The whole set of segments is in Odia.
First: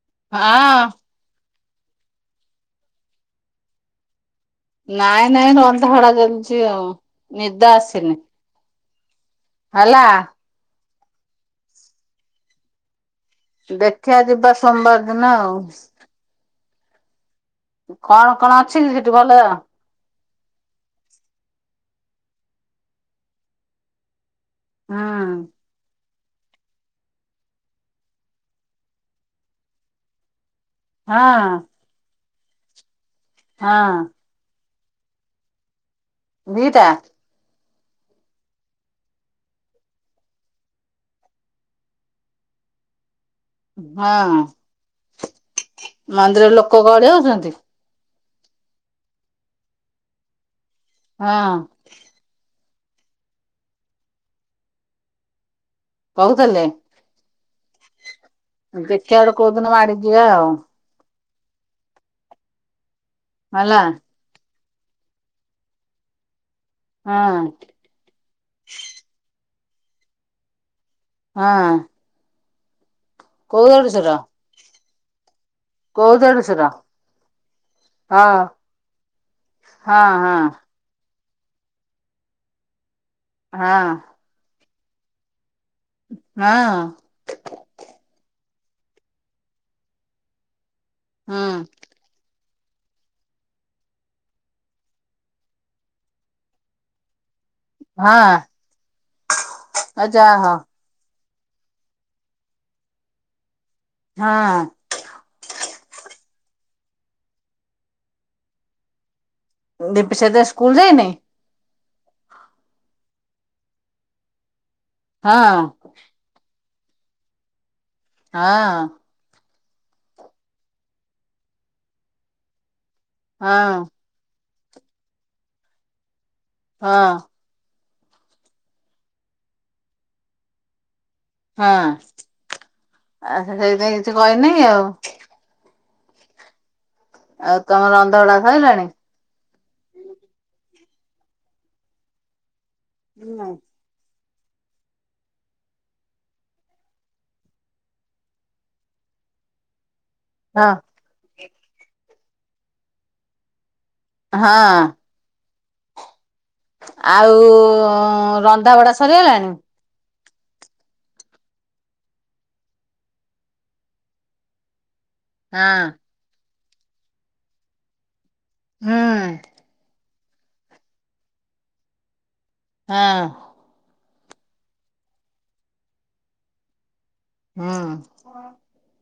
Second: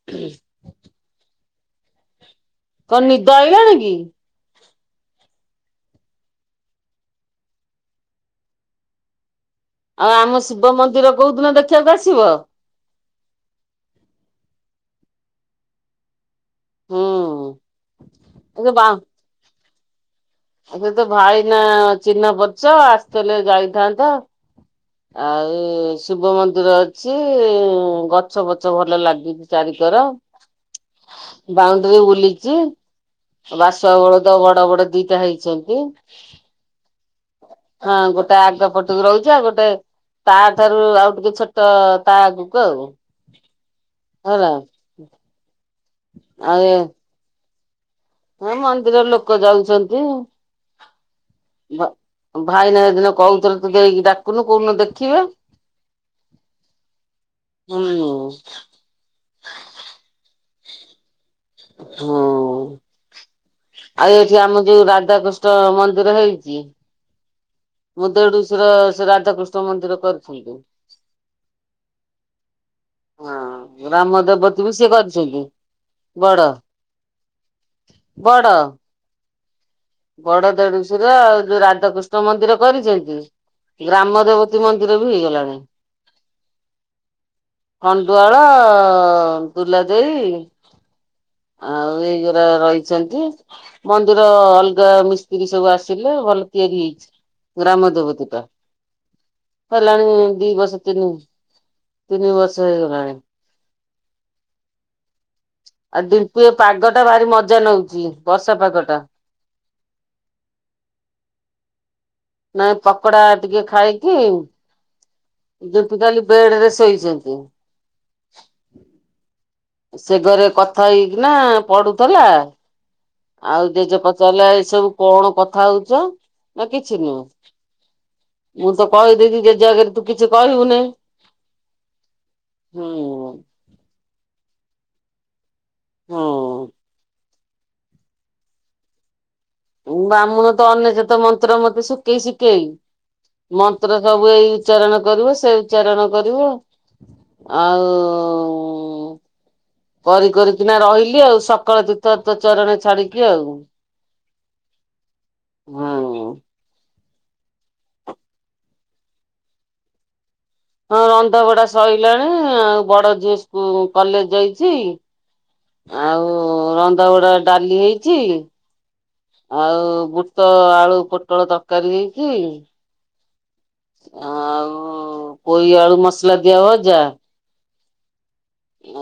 ହଁ। କଣ ନିଦଆଇଲାଣୀକି? ନାଇଁ ନାଇଁ ରନ୍ଧା ହଡ଼ା କରୁଛି ଆଉ ନିଦ ଆସିନି। ହେଲା। ଆଉ ଆମ ଶିବ ମନ୍ଦିର କୋଉ ଦିନ ଦେଖିବାକୁ ଆସିବ? ଦେଖିବା ଯିବା ସୋମବାର ଦିନ ଆଉ। ହୁଁ। କଣ କଣ ଅଛି ସେଠି ଭଲ ଆ ଏବେ ତ ଭାଇ ନା ଚିହ୍ନ ପଛ ଆସିଲେ ଯାଇଥାନ୍ତା। ହୁଁ ଆଉ ସୁ ଶିବ ମନ୍ଦିର ଅଛି ଗଛ ଫଛ ଭଲ ଲାଗୁଛି ଚାରିକର। ହଁ ବାଉଣ୍ଡରି ବୁଲିଛି ହଁ ବାସଆ ବଳଦ ବଡ଼ ବଡ଼ ଦାହେଇଛନ୍ତି। ଦିଟା? ହଁ ଗୋଟେ ଆଗ ପଟକୁ ରହିଛି ଆଉ ଗୋଟେ ତା ଠାରୁ ଆଉ ଟିକେ ଛୋଟ ତା ଆଗକୁ ଆଉ। ହଁ ହେଲା। ମନ୍ଦିର ରେ ଲୋକ ଗହଳି ହଉଛନ୍ତି? ହେ ମନ୍ଦିର ରେ ଲୋକ ଯାଉଛନ୍ତି। ହଁ। ଭାଇନା ଏଦିନ କହୁଥିଲେ ତୁ ଦେଇକି ଡାକୁନୁ କୋଉଁ ଦିନ ଦେଖିବେ। କହୁଥିଲେ? ହୁଁ। ଦେଖିବା ବଡ଼ କୋଉଦିନ ମାଡ଼ି ଯିବା ଆଉ। ହୁଁ ହେଲା ଆଉ ଏଠି ଆମ ଯୋଉ ରାଧାକୃଷ୍ଣ ମନ୍ଦିର ହେଇଛି। ହଁ ହଁ। ମୋ ଦେଢ଼ସୁର ସେ ରାଧାକୃଷ୍ଣ ମନ୍ଦିର କରିଛନ୍ତି। ହଁ। ହଁ କୋଉ ଦେଢୁଶୁର ଗ୍ରାମ ଦେବତୀ ବି ସିଏ କରିଛନ୍ତି। କୋଉ ବଡ଼, ଦେଢୁଶୁର ହଁ ବଡ଼। ହଁ ହଁ ବଡ଼ ଦେଢ଼ଶୁର ଆଉ ଯୋଉ ରାଧାକୃଷ୍ଣ ମନ୍ଦିର କରିଛନ୍ତି ହଁ। ଗ୍ରାମ ଦେବ ମନ୍ଦିର ବି ହେଇଗଲାଣି। ହଁ। ଅ ଦୁଲା ଦେଇ ହୁଁ ଆଉ ଏଇଗ ର ରହିଛନ୍ତି। ମନ୍ଦିର ଅଲଗ୍ ଗାଁ ମିସ୍ତ୍ରୀ ସବୁ ଆସିଲେ ଭଲ ତିଆରି ହେଇଛି। ଗ୍ରାମ ହଁ ଦେବତୀ ଟା ଆ ହେଲାଣି ଯାହା ଦି ବର୍ସ ତିନି ତିନି ବର୍ଷ ହେଇଗଲାଣି। ହଁ। ଆଉ ଦିନପୁ ଏ ପାଗ ଟା ଭାରି ମଜା ନଉଛି ବର୍ଷା ପାଗ ଟା। ଦିପ ସେ ତ ସ୍କୁଲ ଯାଇନି? ନାଇ ପକୋଡା ଟିକେ ଖାଇକି ହଁ ଯେ କଲି ବେଡ ରେ ଶ ଶୋଇଛନ୍ତି। ହଁ। ସେ ଘରେ କଥା ହେଇକିନା ପଢୁଥିଲା। ହଁ ଆଉ ଜେଜେ ପଚାରିଲା ଏସବୁ କଣ କଥା ହଉଛ ନା କିଛି ନୁହଁ। ହଁ ମୁଁ ତ କହିଦିଦି ଯେଜ ଆଗରେ ତୁ କିଛି କହିବୁନି। ହଁ ହୁଁ ଆ ସେଇଥିାଇ କିଛି କହିନି ଆଉ। ହଁ। ଆଉ ତମର ଅନ୍ଧଗଡା ସଇିଲାଣି? ବାମୁଣ ତ ଅନ୍ୟସତ ମନ୍ତ୍ର ମତେ ଶୁଖେଇ ଶୁଖେଇ। ହୁଁ। ସବୁ ଏଇ ଉଚ୍ଚାରଣ କରିବ ସେ ଉଚ୍ଚାରଣ କରିବ। ଆଉ ଉ କରି ହଁ କରିକିନା ରହିଲି ଆଉ ସକାଳ ତୀର୍ଥ ତୋ ଚରଣେ ଛାଡିକି ଆଉ। ହଁ। ହଁ। ଆଉ ଉ ରନ୍ଧାବଢଡା ସରିଗଲାଣି? ହଁ ରନ୍ଧା ବଢା ସରିଲାଣି ଆଉ ବଡ ଝିଅ ସ୍କୁ କଲେଜ ଯାଇଛି। ହଁ ଆଉ ରନ୍ଧାବଡା ଡାଲି ହେଇଛି। ହୁଁ ଆଉ ବୁଟ ଆଳୁ ପୋଟଳ ତରକାରୀ ହେଇଚି। ହଁ। ଆଉ ପୋଇ ଆଳୁ ମସଲା ଦିଆ ଭଜା। ହଁ।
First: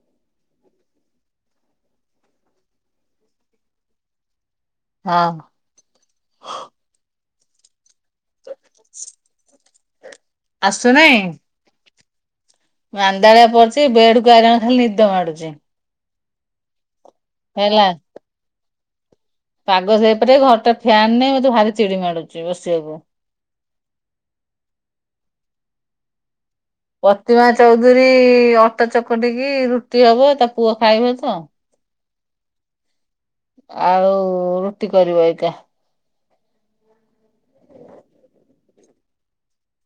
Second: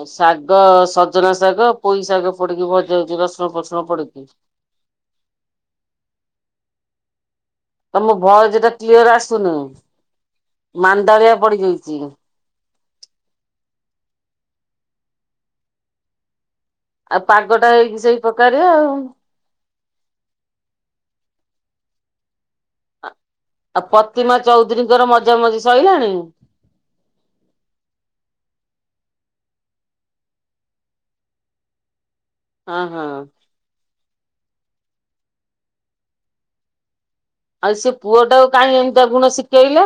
ଶାଗ ସଜନା ଶାଗ ପୋଇ ଶାଗ ପଡିକି ଭଜା ହଉଛି ରସୁଣ ଫୋସୁନ ପଡିକି। ହଁ। ତମ ଭୟଜ ଟା କ୍ଲିଅର ଆସୁନି। ଆସୁନାହିଁ ମାନ୍ଦାଳିଆ ପଡିଯାଇଛି। ମାନ୍ଦାଳିଆ ପଡଚି ବେଡ କୁ ଆଇଣ ଖାଲି ନିଦ ମାଡୁଚି। ଆଉ ପାଗଟା ହେଇକି ସେଇ ପ୍ରକାରେ ଆଉ। ପାଗ ସେଇପରି ଘରଟା ଫ୍ୟାନ ନେଇ ମତେ ଭାରି ଚିଡି ମାଡୁଛି ବସିବାକୁ। ଆଉ ପ୍ରତିମା ଚୌଧୁରୀଙ୍କର ମଜା ମଜି ସରିଲାଣି? ପ୍ରତିମା ଚୌଧୁରୀ ଅଟା ଚକଟିକି ରୁଟି ହବ ତା ପୁଅ ଖାଇବ ତ। ହଁ ହଁ। ଆଳୁ ରୁଟି କରିବ ଏଇଟା। ଆଉ ସେ ପୁଅଟା କାହିଁକ ଏମିତିଆ ଗୁଣ ଶିଖେଇଲେ?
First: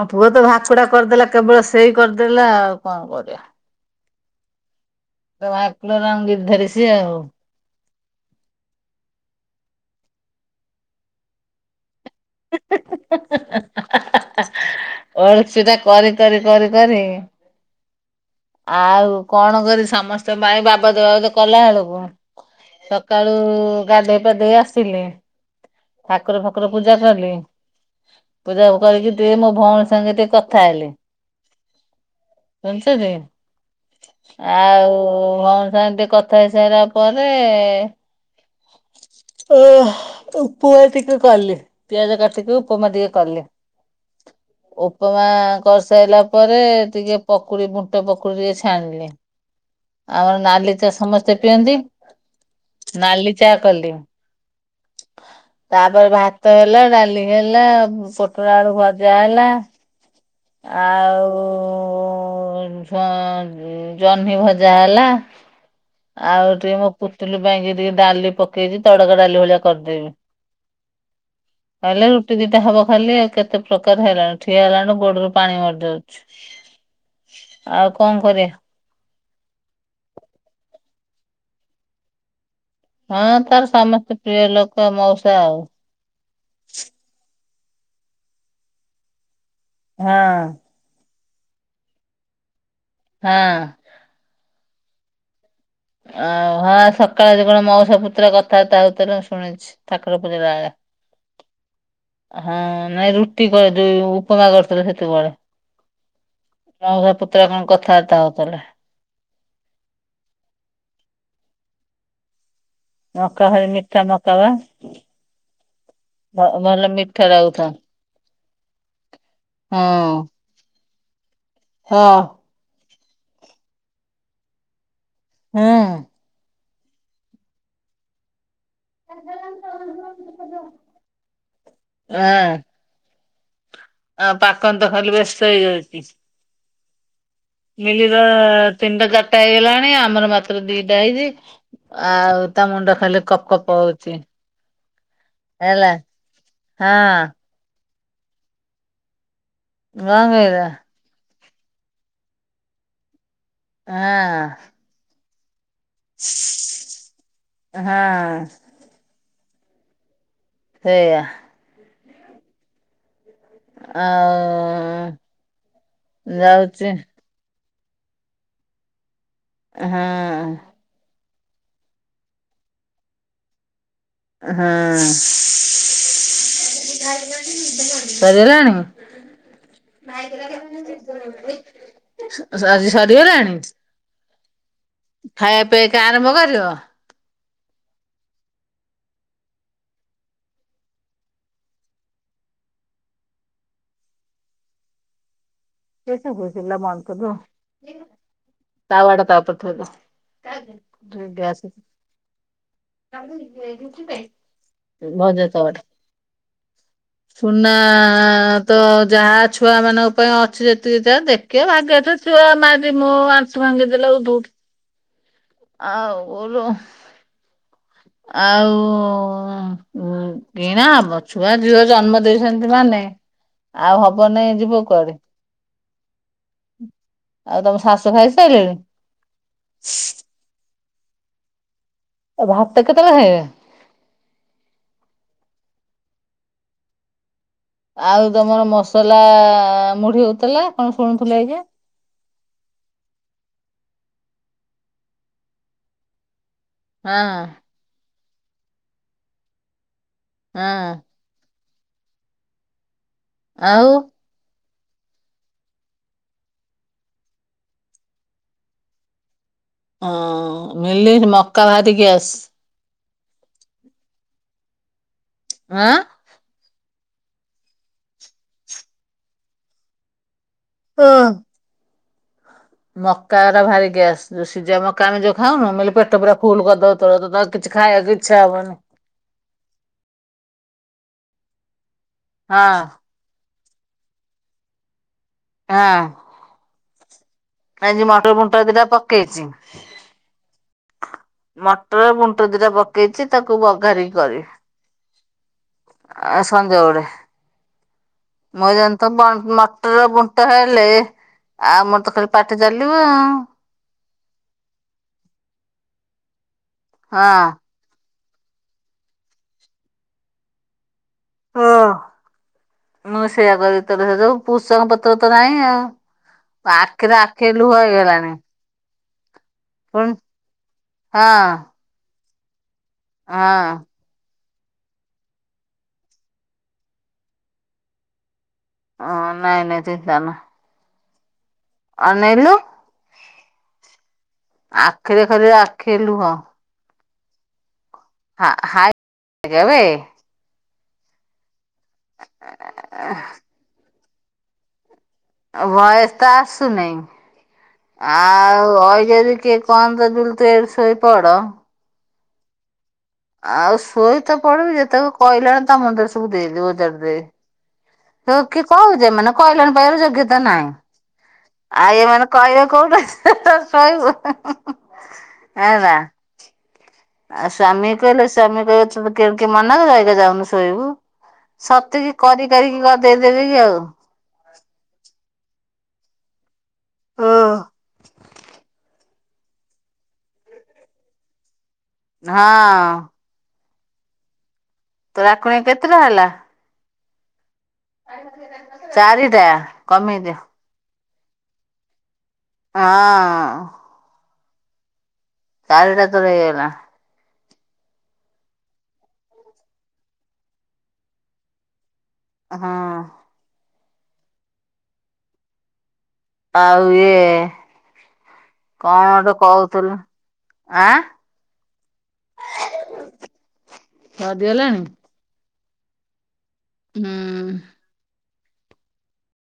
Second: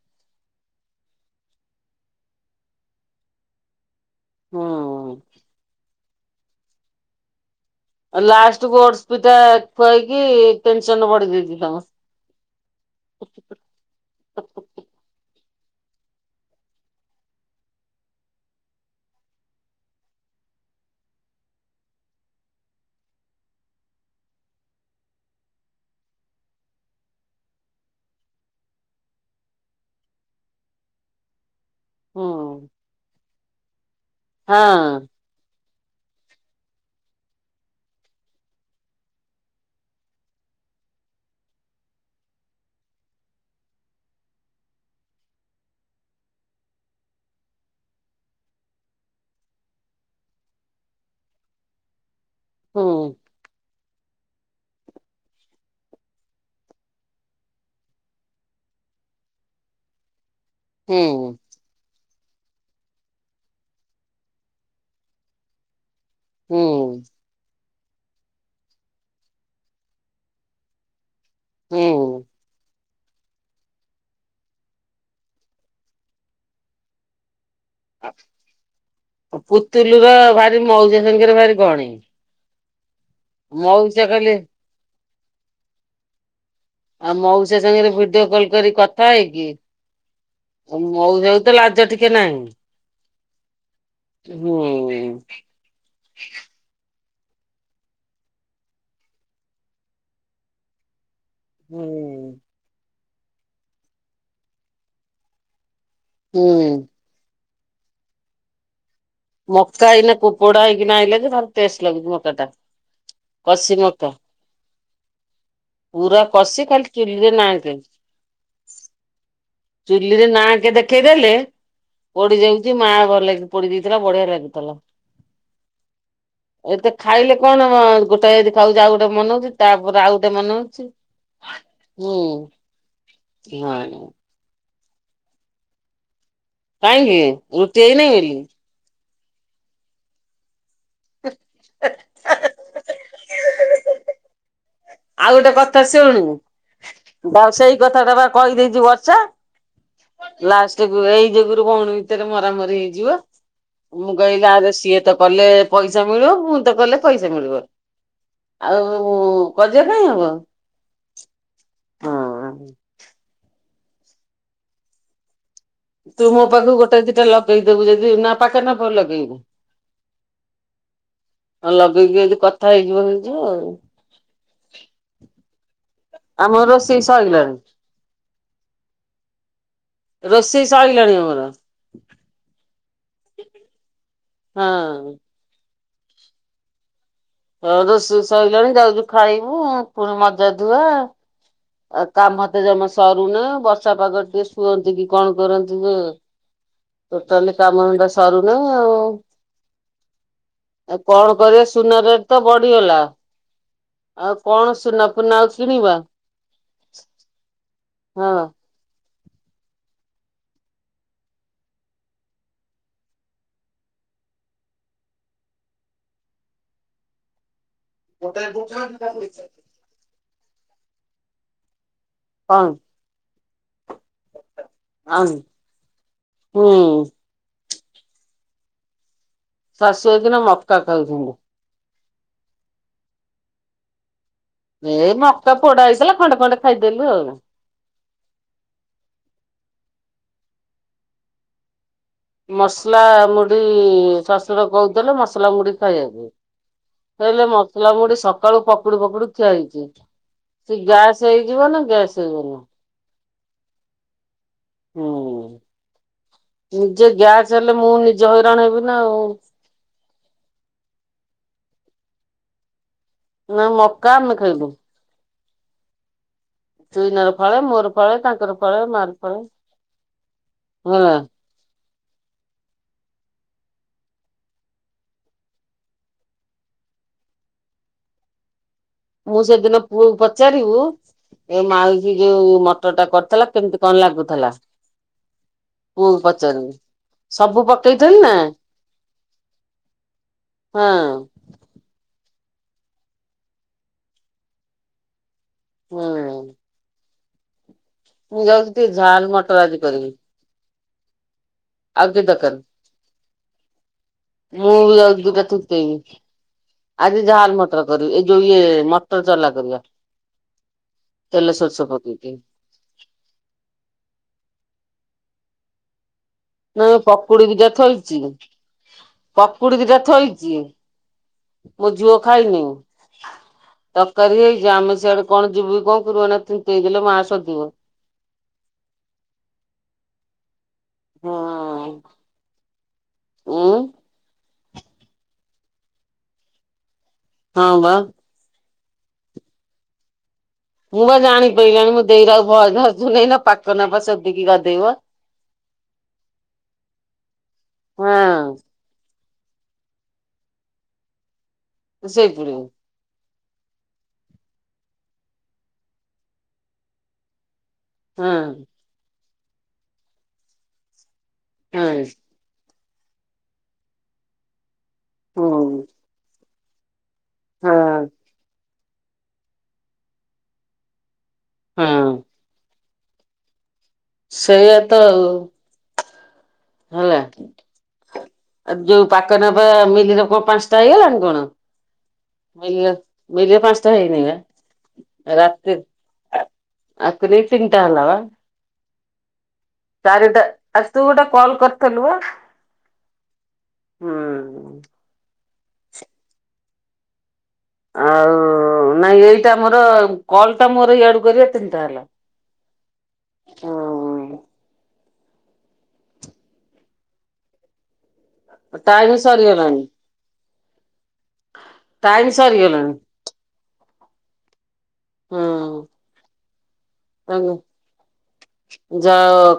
ଆଉ ପୁଅ ତ ଭାକୁଡା କରିଦେଲା କେବଳ ସେଇ କରିଦେଲା ଆଉ କଣ କରିବା? ହଁ ଅଁ ଭାକୁଲରାମ ଗିର୍ଦ୍ଧାରି ସିଏ ଆଉ ଲାଷ୍ଟକୁ ପି [unintelligible] ଠା ଖୁଆଇକି ଟେନସନ ବଢି ଦେଇଛି ତମ [unintelligible] ସେଟା କରି କରି କରି କରି ଆଉ କଣ କରି ସମସ୍ତଙ୍କ ପାଇଁ ବାବଦ ବାବଦ କଲା ବେଳକୁ ସକାଳୁ ଗାଧେଇ ପାଧେଇ ଆସିଲେ, ଠାକୁର ଫାକୁର ପୂଜା ପୂଜା କଲି, ପୂଜା କରିକି ଟିକେ ମୋ ଭଉଣୀ ସାଙ୍ଗେ ଟିକେ କଥା ହେଲି। ହୁଁ। ଶ ଆଉ ହଁ ହ [unintelligible] ସେନ୍ତି କଥା ହେଇସାରିଲା ପରେ ଏଏ [inaudible] ଓ ହ ଉପମା ଟିକେ କଲି, ପିଆଜ କାଟିକି ଉପମା ଟିକେ କଲି। [inaudible] ଉପମା କରିସାରିଲା ପରେ, ଟିକେ ପକୁଡି ବୁଟ ପକୁଡି ଟିକେ ଛାଣିଲି । ଆମର ନାଲି ଚା ସମସ୍ତେ ପିଅନ୍ତି, ହୁଁ ନାଲି ଚା କଲି । [inaudible] ତାପରେ ଭାତ ହେଲା, ଡାଲି ହେଲା, ପୋଟଳ ଆଳୁ ଭଜା ହେଲା । ଆ ହୁଁ ଉ ଉ ଉ ଉଉ ଝ ଜହ୍ନି ଭଜା ହେଲା । ଆଉ ଟିକେ ମୋ ହୁଁ ପୁତୁଲୁ ପାଇଁ କି? ଟିକେ ଡାଲି ପକେଇଛି ତଡକା ଡାଲି ଭଳିଆ କରିଦେବି । ଖାଲି ହୁଁ। ରୁଟି ଦିଟା ହବ ଖାଲି, ଆଉ କେତେ ପ୍ରକାର ହେଲାଣି, ଠିଆ ହେଲାଠୁ ଗୋଡରୁ ପାଣି ମାରିଦଉଛୁ, ଆଉ କଣ କରିବା? ପୁତୁଲୁ ର ଭାରି ମଉସା ସାଙ୍ଗରେ ଭାରି ଗଣେଇ ହଁ ତାର ସମସ୍ତେ ପ୍ରିୟ ଲୋକ ମଉସା ଆଉ ଆଉ ମଉସା ସାଙ୍ଗରେ ଭିଡିଓ କଲ କରି କଥା ହେଇକି, ହଁ। ଆଉ ମଉସା ତ ଲାଜ ଟିକେ ନାହିଁ । ହଁ ହୁଁ ଉଁ ଆଉ ହଁ ସ ସକାଳେ ଆଜି କଣ ମଉଷା ପୁତୁରା କଥାବାର୍ତ୍ତା ହଉଥିଲେ, ଶୁଣିଛି, ଠାକୁର ପୂଜିଲା ବେଳେ ହୁଁ ହଁ, ନାଇଁ ରୁଟି କରିଦେବି, ଉପମା କରିଥିଲି ସେତେବେଳେ ହୁଁ ଉଁ କେତ କଣ କଥାବାର୍ତ୍ତା ହଉଥିଲେ । ମକା ଏଇନା କୁପଡା ହେଇକିନା ଆଇଲା ଯେ ଭାରି ଟେଷ୍ଟ ଲାଗୁଛି ମକା ଟା । ମକା ଭାରି ମିଠା ମକା ବା ପୁରା ଭ କଷି, ଭଲ ଖାଲି ମିଠା ଚୁଲିରେ ଲାଗୁଥାଏ ନାକି ହଁ ଚୁଲିରେ ନାଁ କେ ଦେଖ ପକେଇଦେଲେ ହଁ ପୋଡିଯାଉଛି, ମା ଭଲ କି ପୋଡି ଦେଇଥିଲା, ବଢିଆ ଲାଗୁଥିଲା । ହୁଁ ଉଁ ଏତେ ଖାଇଲେ କଣ? ଗୋଟାଏ ସକାଳୁ ଯା ଗୋଟେ ମନଉଛି, ତାପରେ ଆଉ ଗୋଟେ ମନଉଛି, ହୁଁ ଉଁ ଆଁ। ନାଇଁମ ଆପଣ ତ ଖାଲି ବ୍ୟସ୍ତ ହେଇଯାଉଛି । କାହିଁକି? ରୁଟି ମିଲି ହେଇନି ର ବୋଲି ତିନିଟା ଚାରିଟା ହେଇଗଲାଣି, ଆମର ମାତ୍ର ଦି ଟା ହେଇଛି, ଆଉ ତା ମୁଣ୍ଡ ଖାଇଲେ କପ୍ କପ୍ ହଉଛି ଆଉ ଗୋଟେ କଥା ହେଲା ଶୁଣୁ, ହଁ। ସେଇ କଥାଟା ବା କହିଦେଇଛି ବର୍ଷା କଣ । କହିଲ ଲାଷ୍ଟକୁ ଏଇ ଯୁଗରୁ ଭଉଣୀ ଭିତରେ ମରାମରି ହେଇଯିବ । ମୁଁ କହିଲ ହଁ ଆରେ ସିଏ ତ କଲେ। ପଇସା ମିଳିବ ମୁଁ ତ କଲେ ପଇସା ମିଳିବ। ହଁ ଆଉ କଜିଆ କାଇଁ ହବ? ସେଇଆ। ହଁ। ଆଆଆ ତୁ ମୋ ପାଖକୁ ଗୋଟେ ଦିଟା ଲଗେଇଦବୁ ଯଦି ନା ପାକ ନା ପାଖକୁ ଲଗେଇବୁ? ଏଁ ହଁ। ହଁ ଲଗେଇକି ଯଦି କଥା ହେଇଯିବ ହେଇଯିବ ଆଉ। ଏଁ ହଁ। ଆମର ରୋଷେଇ ସଇଲାଣି। ସରିଗଲାଣି? ରୋଷେଇ ସଇଲାଣି ଆମର ସ୍ ଆଜି ସରିଗଲାଣି? ହଁ। ଖାଇବା ପିଆକେ ଆରମ୍ଭ କରିବ? ଆଉତ ତ ସୁ-ସ୍-ସରିଲାଣି ଯାଉଚୁ ଖାଇବୁ ପୁଣି ମଜା ଧୁଆ ଆଉ କାମ ତ ଜମା ସରୁନି ବର୍ଷା ପାଗରେ ଟିକେ ଶୁଅନ୍ତି କି କଣ କରନ୍ତି ଯୋ ତାୱାଟା ଟୋଟାଲି କାମ ଧନ୍ଦା ସରୁନେଇ ଆଉ। ତା ଉପରେ ଥୋଇଦେ ଆଉ କଣ ଗ୍ୟାସ କରିବା ସୁନା ରେଟ୍ ତ ବଢିଗଲା ଆଉ କଣ ସୁନା ଫୁନା ଭଜା ଆଉ ତାୱାଟା। କିଣିବା? ସୁନା ହଁ ଆଁ ତ ଯାହା ଛୁଆମାନଙ୍କ ପାଇଁ ଅ ସେ ଯେତିକି ଯା ଦେଖିଆ ଭାଗି ଥିବା ଛୁଆ ମାରି ମୁଁ ମୋ ଆଣ୍ଠୁ ଭାଙ୍ଗି ଦେଲେ ଧୌଡି ଆ ଓଲୋ କଣ ଆଉ ଉଁ କିଣା ହବ ଛୁଆ ଝୁଅ ର। ଜନ୍ମ ଦେଇଛନ୍ତି ମାନେ ଆଉ ହବ ନେଇଁ ଯିବ କୁଆଡେ ଆଉଁ ହୁଁ ଆଉ ତମ ଶାଶୁ ଖାଇ ସାଇଲେଣି? ଶାଶୁ ଏଇଖିନା ମକା ଖାଉଚିନ୍ତି। ଏ ଭାତ କେତେବେଳେ ଖାଇବେ? ଏଇ ମକା ପୋଡା ହେଇଥିଲା ଖଣ୍ଡେ ଖଣ୍ଡେ ଖାଇଦେଲୁ ଆଉ। ଆଉ ତମର ମସଲା ମୁଢି ହଉଥିଲା କଣ ଶୁଣୁଥିଲେ ଏଇଙ୍ଖା। ମସଲା ମୁଢି ଶଶୁର କହୁଥିଲେ ମସଲା ମୁଢି ଖାଇଆକୁ। ହଁ ହେଲେ ମସଲା ମୁଢି ସକାଳୁ ପକଡୁ ଫକଡୁ ଖିଆ ହେଇଚି। ସେ ହଁ ଗ୍ୟାସ୍ ହେଇଯିବ ନା ଗ୍ୟାସ ହେଇବ ନି? ଆଉ ହୁଁ। ଉଁ ଯେ ଗ୍ୟାସ ହେଲେ ମୁଁ ନିଜେ ହଇରାଣ ହେବି ନା ଆଉ। ଅଁ ମିଲି ଏ ମକା ଭାରି ଗ୍ୟାସ୍। ନା ମକା ଆମେ ଖାଇବୁ। ଆଁ? ଚୁଇିନାର ଫାଳେ ମୋର ଫାଳେ ତାଙ୍କର ଫାଳେ ମାଆ ର ଫାଳେ। ଓ ହେଲା। ମକା ଗୁରା ଭାରି ଗ୍ୟାସ୍ ଯୋଉ ସିଝା ମକା ଆମେ ଯୋଉ ଖାଉନୁ ମିଲି ପେଟ ପୁରା ଫୁଲ କରିଦବ ତୋର। ତୁ ତ ଆଉ କିଛି ଖାଇଆକୁ ଇଚ୍ଛା ହଉବନି। ମୁଁ ସେଦିନ ପୁଅକୁ ପଚାରିବୁ ଏ ମାଉସି ଯୋଉ ହଁ ମଟର ଟା କରିଥିଲା କେମିତି କଣ ଲାଗୁଥିଲା ପୁଅ କୁ ପଚାରିବୁ। ସବୁ ନାଇଁ ଆଜି ପକେଇଥିଲି ନା ମଟର ବୁଣ୍ଟ ଦିଟା ପକେଇଚି। ହଁ ମଟର ବୁଣ୍ଟ ବୁଟ ଦିଟା ପକେଇଚି ତାକୁ ବଘାରି କରିି ଆ ହୁଁ। ସଞ୍ଜ ବେଳେ। ମୁଁ ଯାଉଛି ଟିକେ ମଇଦାନ ତ ଝାଲ ମଟର ଆଜି ମଟରର କରିବି ବୁଣ୍ଟ ହେଲେ ଆଉ ଆମର ତ ଖାଲି ପାଟି ତକାରି ଚାଲିବ ମୁଁ ବି ଯାଉଚି ଦି ଟା ତିନ୍ତେଇବି। ଆଜି ଆଉ ଝାଲ୍ ମଟର କରିବ। ଏଇ ଯୋଉ ଇଏ ମଟର ଚଲା କରିବା। ତେଲ ସୋରିଷ ପକେଇକି। ମୁଁ ସେୟା କରିବି ତାର ସେ ଯୋଉ ଯ ପୁଷଙ୍ଗ ପତ୍ର ତ ନାଇଁ ଆଉ। ନାଇଁ ଆଖିରେ ପକୁଡି ଆଖି ବି ଦି ଲୁହ ଟା ଥୋଇଚି। ହେଇଗଲାଣି ପକୁଡି ଦିଟା ପୁଣି ଥୋଇଛି ହଁ ମୋ ଝିଅ ଖାଇନି ହଁ ତରକାରି ହେ ଯେ ଆମେ ସିଆଡେ କଣ ଯିବୁ କି କଣ ଗୋରୁ ମାନେ ଅଛନ୍ତି ଫିଟେଇଦେଲେ ମା ଶୋଦିବ। ହଁ ନାଇଁ ନାଇଁ ଚିତା ନା। ଅନେଇଲୁ। ଊଁ। ଆଖିରେ ଖାଲି ଆଖିଏ ଲୁହ। ହଁ ବା। ହଁ ହଁ ଏଇଟା ବେ। ମୁଁ ବା ଜାଣିପାରିଲିଣି ମୋ ଦେଇର ଆଉ ବ ଧୈର୍ଯ୍ୟ ନାଇ ନା ପାକନ ଅପା ଶୋଦିକି ଗାଧେଇବ। ଆଉ ଭଏସ ତ ଆସୁନି ଆଉ ହଁ ଅଇ ଯଦି କିଏ କଣ ତ ଜୁଲୁ ତୁ ଏଇଠି ଶୋଇପଡ। ସେଇ ପଟୁ। ଆଉ ଶୋଇତ ପଡିବି ଯେତେକ କହିଲାଣି ତା ମୁଣ୍ଡରେ ସବୁ ଦେଇଦେ ଓଜାଡି ଦେ। ହଁ ତ କି କହୁଛି ମାନେ କଲ୍ୟାଣୀ ପାଖରେ ଯୋଗ୍ୟତା ନାହିଁ ଆ ହଁ ଏଇ ମାନେ କହିବେ କୋଉଠୁ ହେ ହେ ଶୋଇବୁ ହେଁ ହେଁ। ଉଁ ହୁଁ ହେଲା। ଆଉ ହଁ ସ୍ୱାମୀ କହିଲେ ସ୍ୱାମୀ କହିବ ତତେ କିଏ କିଏ ମନାକଲା ଏଇକା ଯାଉନୁ ଶୋଇବୁ। ହଁ ସତେକି କରି କରିକି ଗଦେଇଦେବି କି ଆଉ। ସେଇଆ ତ ଆଉ। ହେଲା ଆଉ ଯୋଉ ପାକନ ପା ମିଲିର କଣ ପାଞ୍ଚଟା ହେଇଗଲାଣି କଣ? ମିିଲିର ହଁ ମିିଲିର ପାଞ୍ଚଟା ହେଇ ନାଇ ବା। ତୋ ଆକୁଣୀ ରାତି କେତେଟା ହେଲା? ଆକୁ ନେଇ ତିନିଟା ହେଲା ବା ଚାରିଟା କମେଇ ଦିଅ ଚାରିଟା ତୁ ଗୋଟେ କଲ୍ କରିଥିଲୁ ବା? ହଁ। ଉଁ। ଚାରିଟା ତୋର ହେଇଗଲା। ଆଉ ନାଇଁ ଏଇଟା ମୋର କଲ ଟା ମୋର ଇଆଡୁ କରିବା ତିନିଟା ହେଲା। ହଁ। ହୁଁ। ଆଉ ଇଏ କଣ ଟାଇମ ଗୋଟେ ସରିଗଲାଣି କହୁଥିଲୁ ଆଁ। ଟାଇମ ସରିଗଲାଣି ସରିଗଲାଣି। ହୁଁ। ହୁଁ। ଯାଅ ଖା